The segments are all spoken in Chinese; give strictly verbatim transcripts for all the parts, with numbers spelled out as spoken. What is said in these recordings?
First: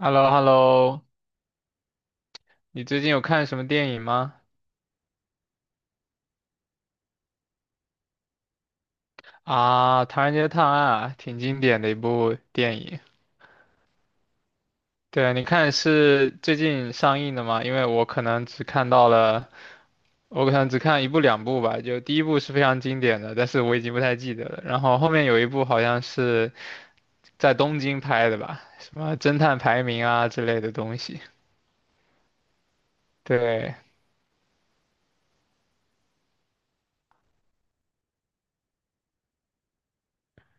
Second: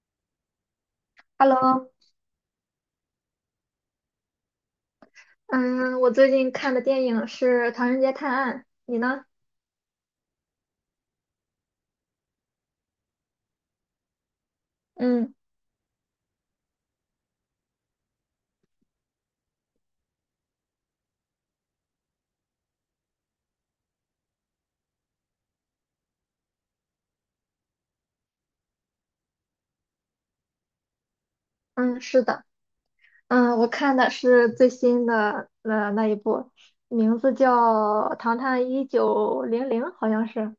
h e l l o h e l l o Hello，你最近有看什么电影吗？嗯，我最近看的电影是《唐人街探案》，你呢？啊，《唐人街探案》啊，挺经典的一部电影。对，嗯，你看是最近上映的吗？因为我可能只看到了，我可能只看一部两部吧。就第一部是非常经典的，但是我已经不太记得了。然后后面有一部好像是在东京拍的吧，什么侦探排名啊之类的东西。嗯，是的，嗯，我对看的是最新的那那一部，名字叫《唐探一九零零》，好像是。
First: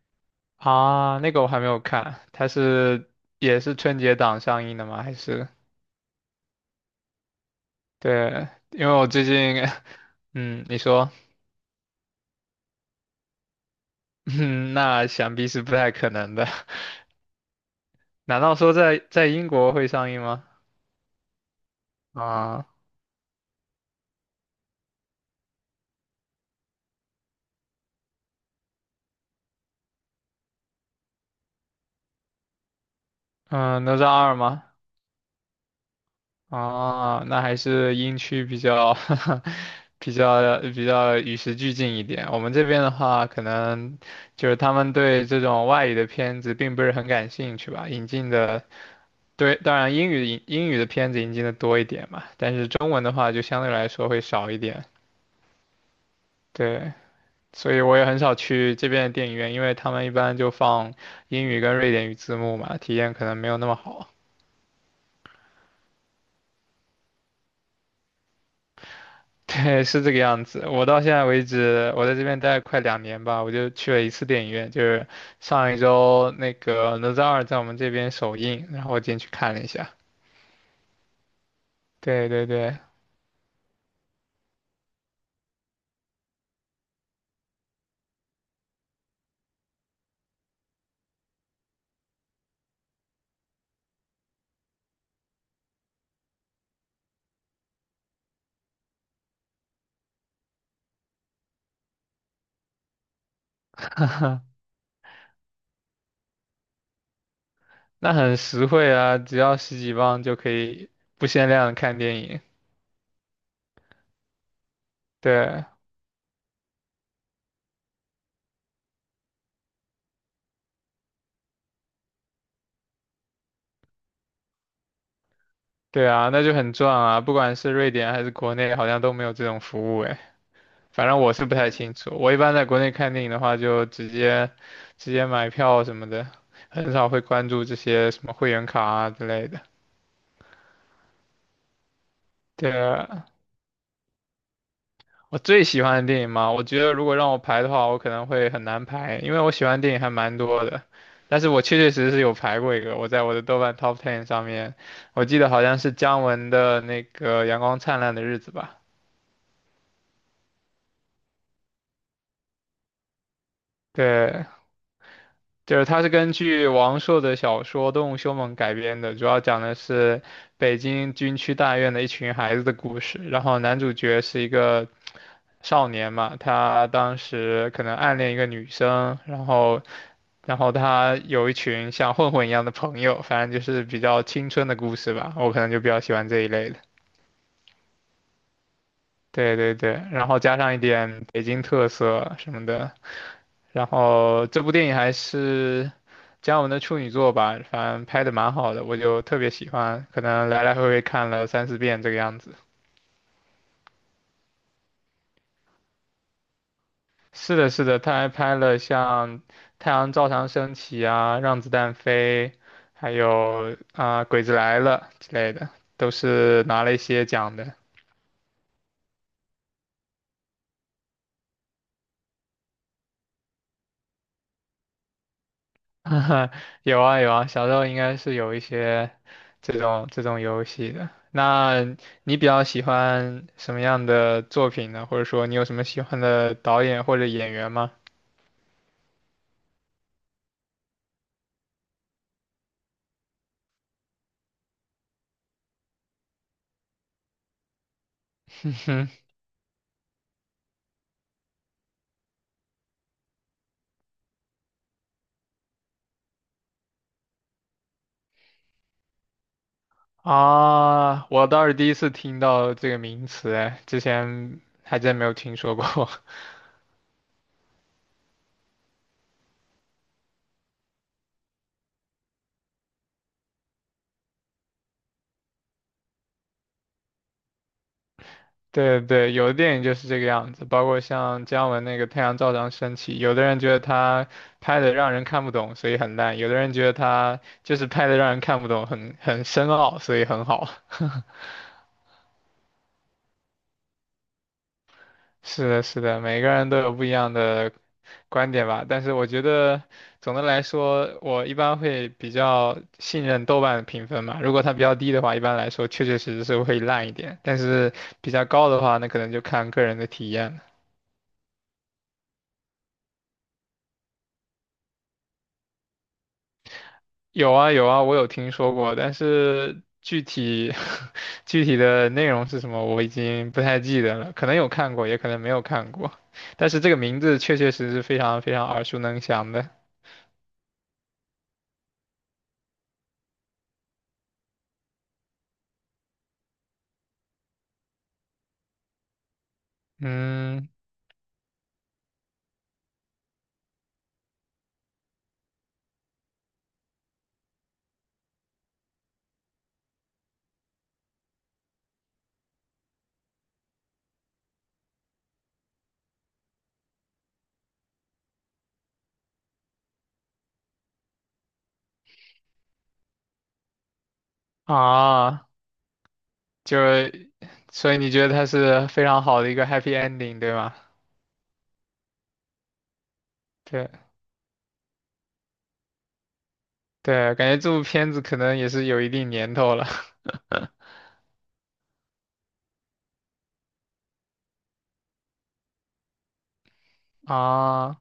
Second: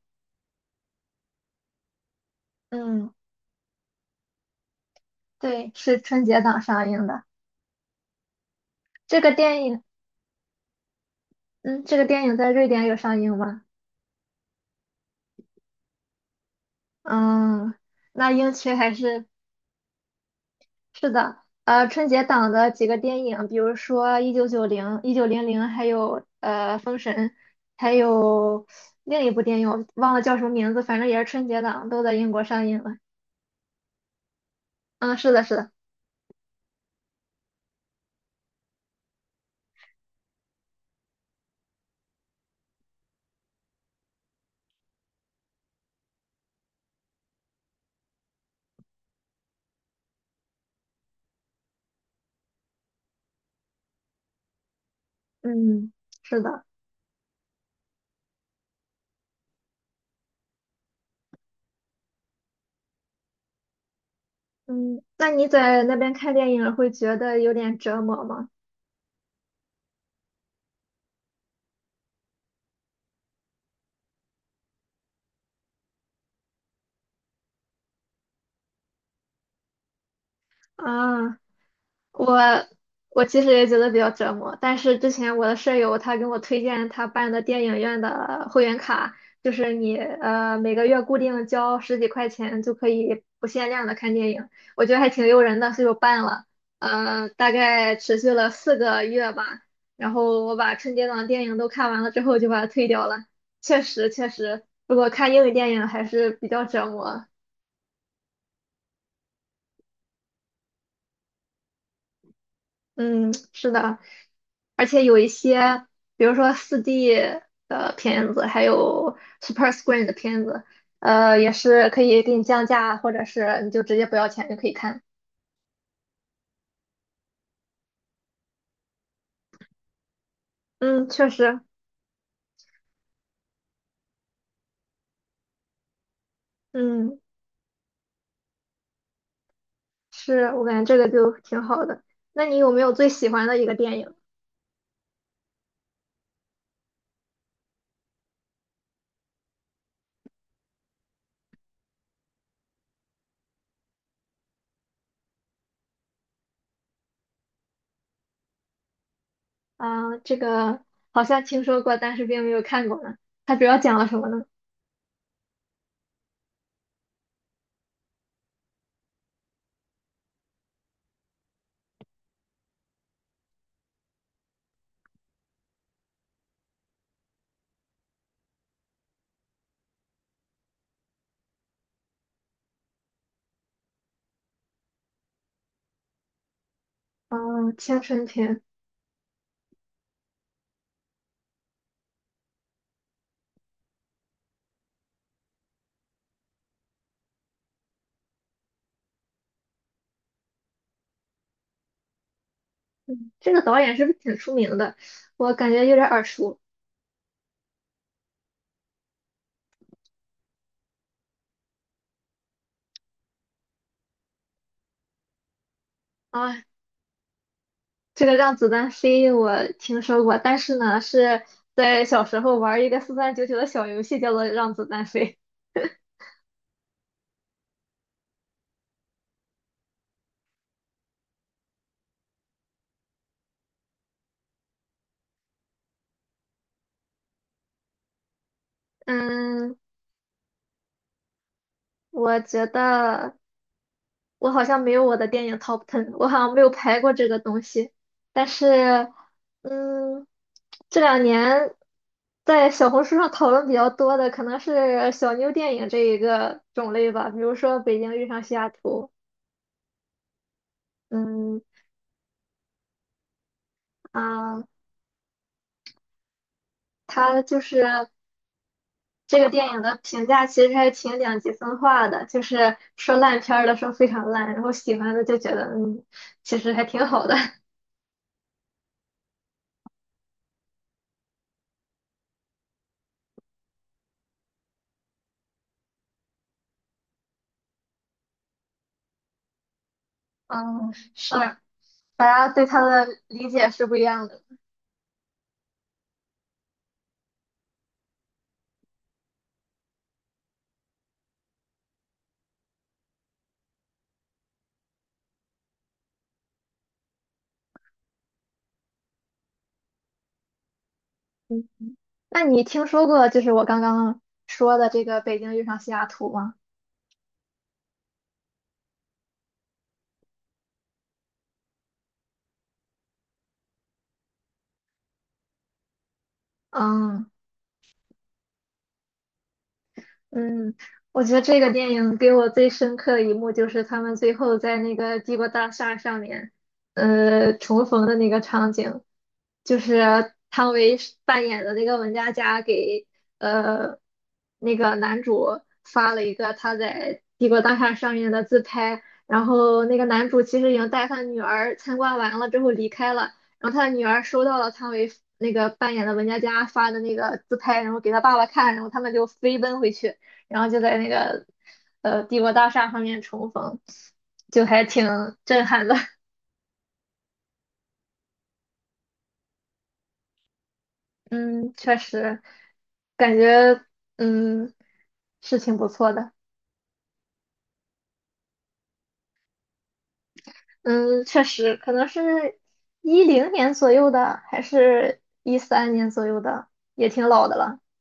啊，那个我还没有看，它是嗯，也是春节档上映的吗？还是？对，是春节档上映的。对，因为我这最个近 电影，嗯，你说，嗯，这个电影在瑞典有上映吗？嗯，那想必是不太可能的。嗯，那难英道说区还在是？在英国会上映吗？是的。呃，春节档啊，的几个电影，比如说《一九九零》《一九零零》，还有呃《封神》，还有另一部电影，我忘了叫什么名字，反正也是春节档，都在英国上映了。嗯，哪吒二吗？嗯，是的，是的，啊，那还是英区比较 比较比较与时俱进一点。我们这边的话，可能就是他们对这种外语的片子并不是很感兴趣吧，引进的。对，当然英语英语的片子引进的多一点嘛，但是中文的话就相对来说会少一点。嗯，是的。对，所以我也很少去这边的电影院，因为他们一般就放英语跟瑞典语字幕嘛，体验可能没有那么好。嗯，那你在那边看电影会觉得有点折磨吗？对，是这个样子。我到现在为止，我在这边待快两年吧，我就去了一次电影院，就是上一周那个《哪吒二》在我们这边首映，然后我进去看了一下。啊，对我对对，我其实也觉得比较折磨，但是之前我的舍友他给我推荐他办的电影院的会员卡，就是你呃每个月固定交十几块钱就可以不限量的看电影，我觉得还挺诱人的，所以我办了。呃，大概持续了四个月吧，然后我把春节档的电影都看完了之后就把它退掉了。确实确 实，如果看英语电影还是比较折磨。那很实惠啊，只要十几磅就可以不限量地看电影。嗯，是的。而且有一对些，比如说四 d 的片子，还有 Super Screen 的片子，呃，也是可以给你降价，或者是你就直接不要钱就可以看。对啊，那就很赚啊，不管是瑞典还是国内，好像都没有这种服务。嗯，反正确我是不实。太清楚。我一般在国内看电影的话，就直接直接买票什么的，很少嗯，会关注这些什么会员卡啊之类的。是我感觉这个就挺好的。那你有对没有最啊，喜欢的一个电影？我最喜欢的电影嘛，我觉得如果让我排的话，我可能会很难排，因为我喜欢电影还蛮多的。但是我确确实实有排过一个，我在我的豆瓣 Top Ten 上面，我记得好像是姜文的那个《阳光灿烂的日子》吧。啊，这个好像听说过，但是并没有看过呢。它主要讲了什么呢？对，就是它是根据王朔的小说《动物凶猛》改编的，主要讲的是北京军区大院的一群孩子的故事。然后男主角是一个少年嘛，他当时可能暗恋一个女生，然后然后他有一群像混混一样的朋友，反正就是比较青春的故事吧。我可能就比较喜欢这一类的。嗯，青春片。对对对，然后加上一点北京特色什么的，然后这部电影还是姜文的处女作吧，反正拍的蛮好的，我就特别喜欢，可能来来回回看了三四遍这个样子。这个导演是不是挺出名的？我感觉有点耳熟。是的，是的，他还拍了像《太阳照常升起》啊，《让子弹飞》，还有啊、鬼子来了》之类的，都啊。是拿了一些奖的。这个让子弹飞我听说过，但是呢，是在小时候玩一个四三九九的小游戏，叫做让子弹飞。哈哈，有啊有啊，小时候应该是有一些这种这种游戏的。那你比较喜欢什么样的作品呢？或者说你有什么喜欢的导演或者演员吗？嗯，我觉得我好像没有我的电影 top ten，我好像没有排过这个东西。但 嗯哼是，嗯，这两年在小红书上讨论比较多的，可能是小妞电影这一个种类吧，比如说《北京遇上西雅图》。啊，我嗯倒是第一次听到这个名词，哎，之前啊，还真没有听说过。它就是。这个电影的评价其实还挺两极分化的，就是说烂片儿的说非常烂，然后喜欢的就觉得嗯，其实还挺好的。对对，有的电影就是这个样子，包括像姜文那个《太阳照常升起》，有的人觉得他拍的让人看不懂，所以很烂；有的人觉得他就是拍的让人看不懂，很很深奥，所以很好。嗯 是，嗯大家对它的理解是不一样的。是的，是的，每个人都有不一样的观点吧。但是我觉得总的来说，我一般会比较信任豆瓣的评分嘛。如果它比较低的话，一般来说确确实实是会烂一点；但是比较高的话，那可能就看个人的体验了。嗯，那你听说过就是我刚刚说的这个《北京遇上西雅图》吗？有啊有啊，我有听说过，但是具体 具体的内容是什么，我已经不太记得了，可能有看过，也可能没有看过，但是这个名嗯字确确实实非常非常耳熟能详的。嗯，我觉得这个电影给我最深刻的一幕就是他们最后在那个帝国大厦上面，呃，重逢的那个场景。就是嗯汤唯饰扮演的那个文佳佳给呃那个男主发了一个他在帝国大厦上面的自拍，然后那个男主其实已经带他女儿参观完了之后离开了，然后他的女儿收到了汤唯那个扮演的文佳佳发的那个自拍，然后给他爸爸看，然后他们就飞奔回去，然后就在那个呃帝国大厦上面重逢，就还挺啊，震撼的。就是所以你觉得它是非常好的一个 happy ending，对吗？嗯，确实感觉。对嗯，是挺不错的。对，感觉这部片子可能也是有一定年头了。 嗯，确实，可能是一零年左右的，还是一三年左右的，也挺 老的了。啊。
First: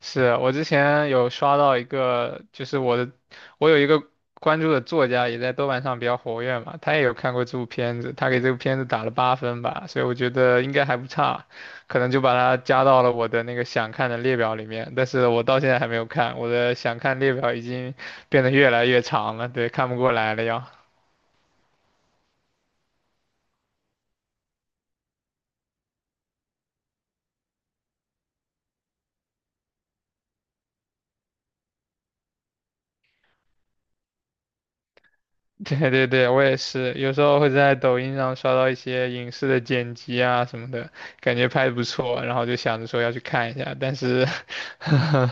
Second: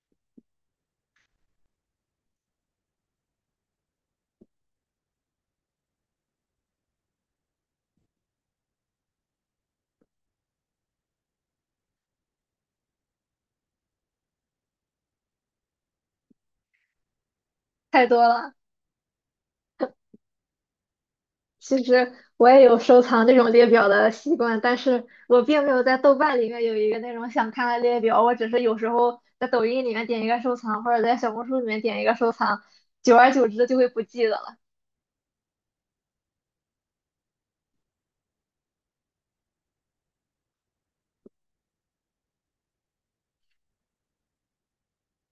是我之前有刷到一个，就是我的，我有一个关注的作家也在豆瓣上比较活跃嘛，他也有看过这部片子，他给这部片子打了八分吧，所以我觉得应该还不差，可能就把它加到了我的那个想看的列表里面，但是我到现在还没有看，我的想看列表已经太多变得了。越来越长了，对，看不过来了要。其实我也有收藏这种列表的习惯，但是我并没有在豆瓣里面有一个那种想看的列表，我只是有时候在抖音里面点一个收藏，或者在小红书里面点一个收藏，久而久之就会不记得了。对对对，我也是，有时候会在抖音上刷到一些影视的剪辑啊什么的，感觉拍的不错，然后就想着说要去看一下，但是，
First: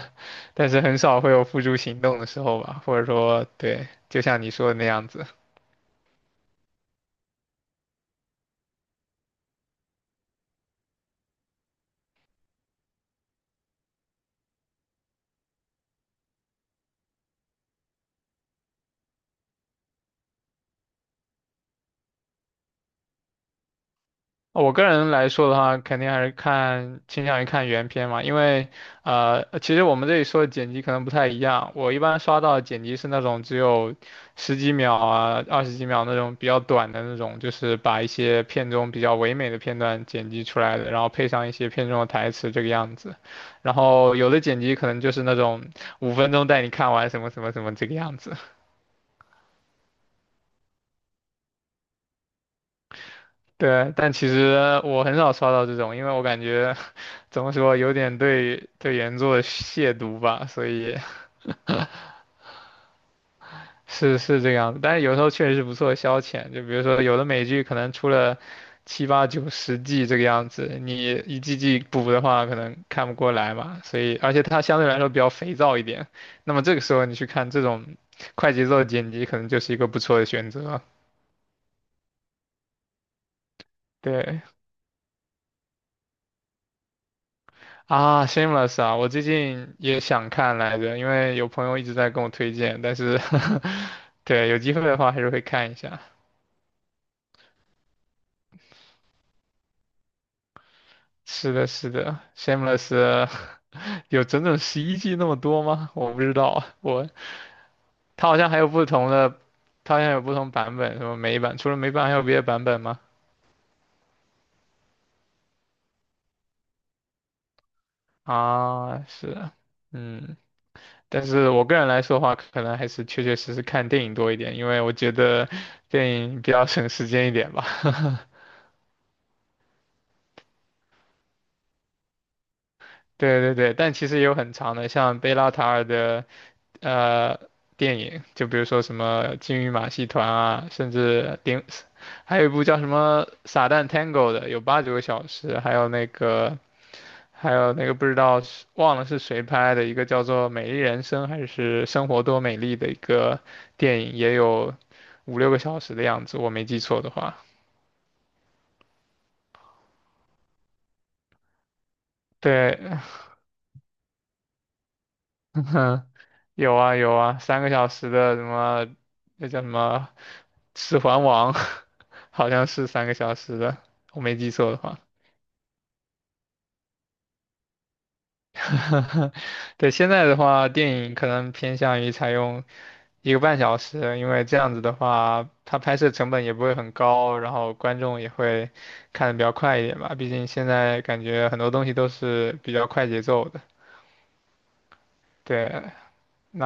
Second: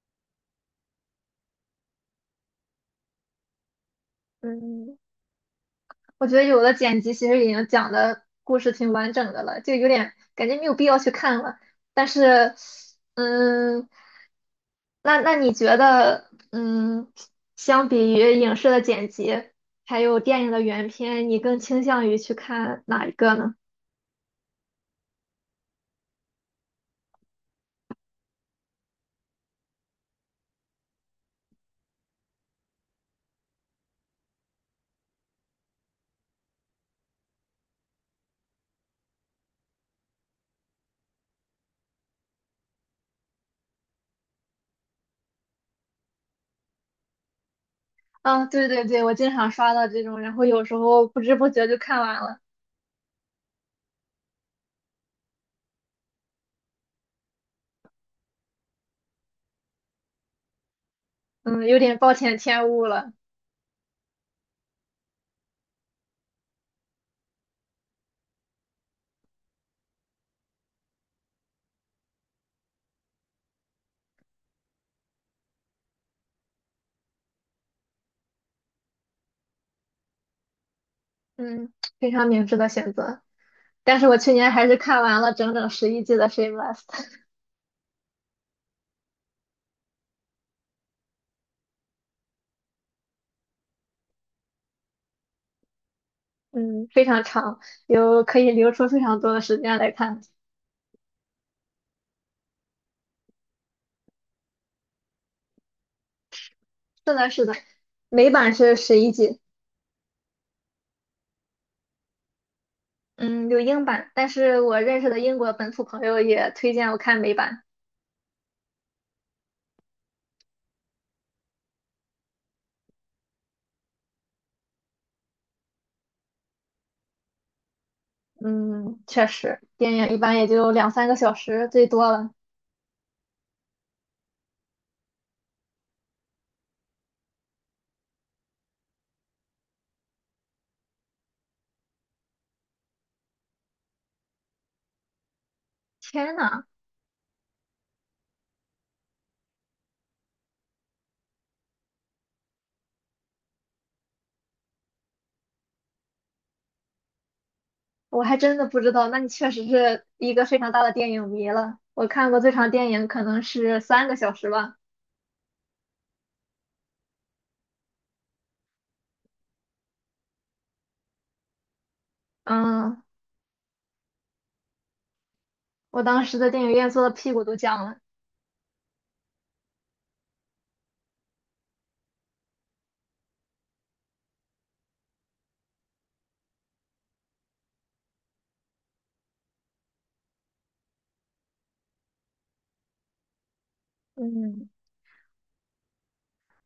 但是很少会有付诸行动的时候吧，或者说，对，就像你说的那嗯，样子。我觉得有的剪辑其实已经讲的故事挺完整的了，就有点感觉没有必要去看了。但是，嗯，那那你觉得，嗯，相比于影视的剪辑，还有电影的原片，你更倾向于去看哪一个呢？我个人来说的话，肯定还是看倾向于看原片嘛，因为呃，其实我们这里说的剪辑可能不太一样。我一般刷到的剪辑是那种只有十几秒啊、二十几秒那种比较短的那种，就是把一些片中比较唯美的片段剪辑出来的，然后配上一些片中的台词这个样子。然后有的剪辑可能就是那种五分钟带你看完什么什么什么这个样子。啊，对对对，我经常刷到这种，然后有时候不知不觉就看完了。对，但其实我很少刷到这种，因为我感觉 怎么说，有点对对原作亵渎吧，所以 嗯，有点暴殄天物了。是是这个样子。但是有时候确实是不错的消遣，就比如说有的美剧可能出了七八九十季这个样子，你一季季补的话，可能看不过来嘛。所以，而且它相对来说比较肥皂一点，那么这个时候你去看这种快节奏的剪辑，可能就是一个不错的选择。嗯，非常明智的选择。但是我去对，年还是看完了整整十一季的《Shameless》。啊，Shameless 啊，我最近也想看来着，因为有朋友一直在跟我推荐，但是 对，有机会的话还是会看一下。嗯，非常长，有可以留出非常多的时间来看。是的，是的，Shameless 有整整十一季那么多吗？我不知道，我是的，是的，它美好像版还有是不十同一的，集，它好像有不同版本，什么美版，除了美版还有别的版本吗？嗯，有英版，但是我认识的英国本土朋友也推荐我看美版。啊，是的，嗯，但是我个人来说的话，可能还是确确实实看电影多一点，因为我觉得电影比较省时间一点吧。嗯，确实，电影一般也就两三个小时最多了。对对对，但其实也有很长的，像贝拉塔尔的呃电影，就比如说什么《金鱼马戏团》啊，甚至顶，还有一部叫什么《撒旦 Tango》的，有八九个小时，还有那天个，呐，还有那个不知道是忘了是谁拍的一个叫做《美丽人生》还是《生活多美丽》的一个电影，也有五六个小时的样子，我没记错的话。我还真的不知道，那你确实是一个非常大的电影迷了。我看过最长对，电影可能是三个小时吧。有啊有啊，三个小时的什么，那叫什么《指环王》，好像是嗯，三个小时的，我没记错的话。我当时在电影院坐的屁股都僵了。对，现在的话，电影可能偏向于采用一个半小时，因为这样子的话，它拍摄成本也不会很高，然后观众也会看得比较快一点吧。毕竟现在感觉很多东西都是比较快节奏的。嗯，对，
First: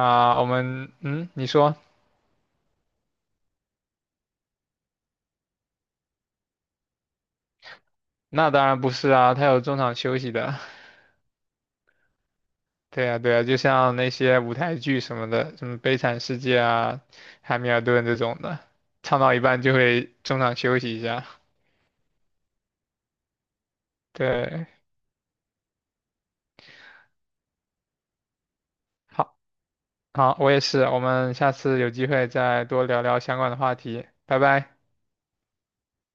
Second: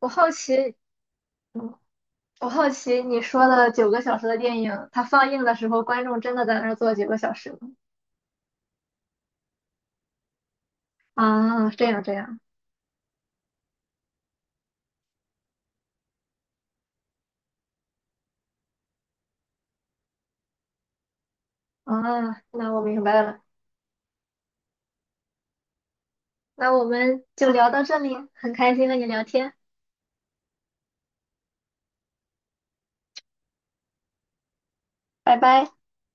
我好我奇。们，嗯，你嗯说，我好奇你说的九个小时的电影，它放映的时候，观众真的在那儿坐九个小时吗？那当然不是啊，它有中场休息的。啊，这样这样。对呀，对呀，就像那些舞台剧什么的，什么《悲惨世界》啊、《汉密尔顿》这种的，唱到一半就会中场休息一下。啊，那我明白了。对，那我们就聊到这里，很开心和你聊好，天，好，我也是，我们下次有机会再多聊聊相关的话题，拜拜。拜拜。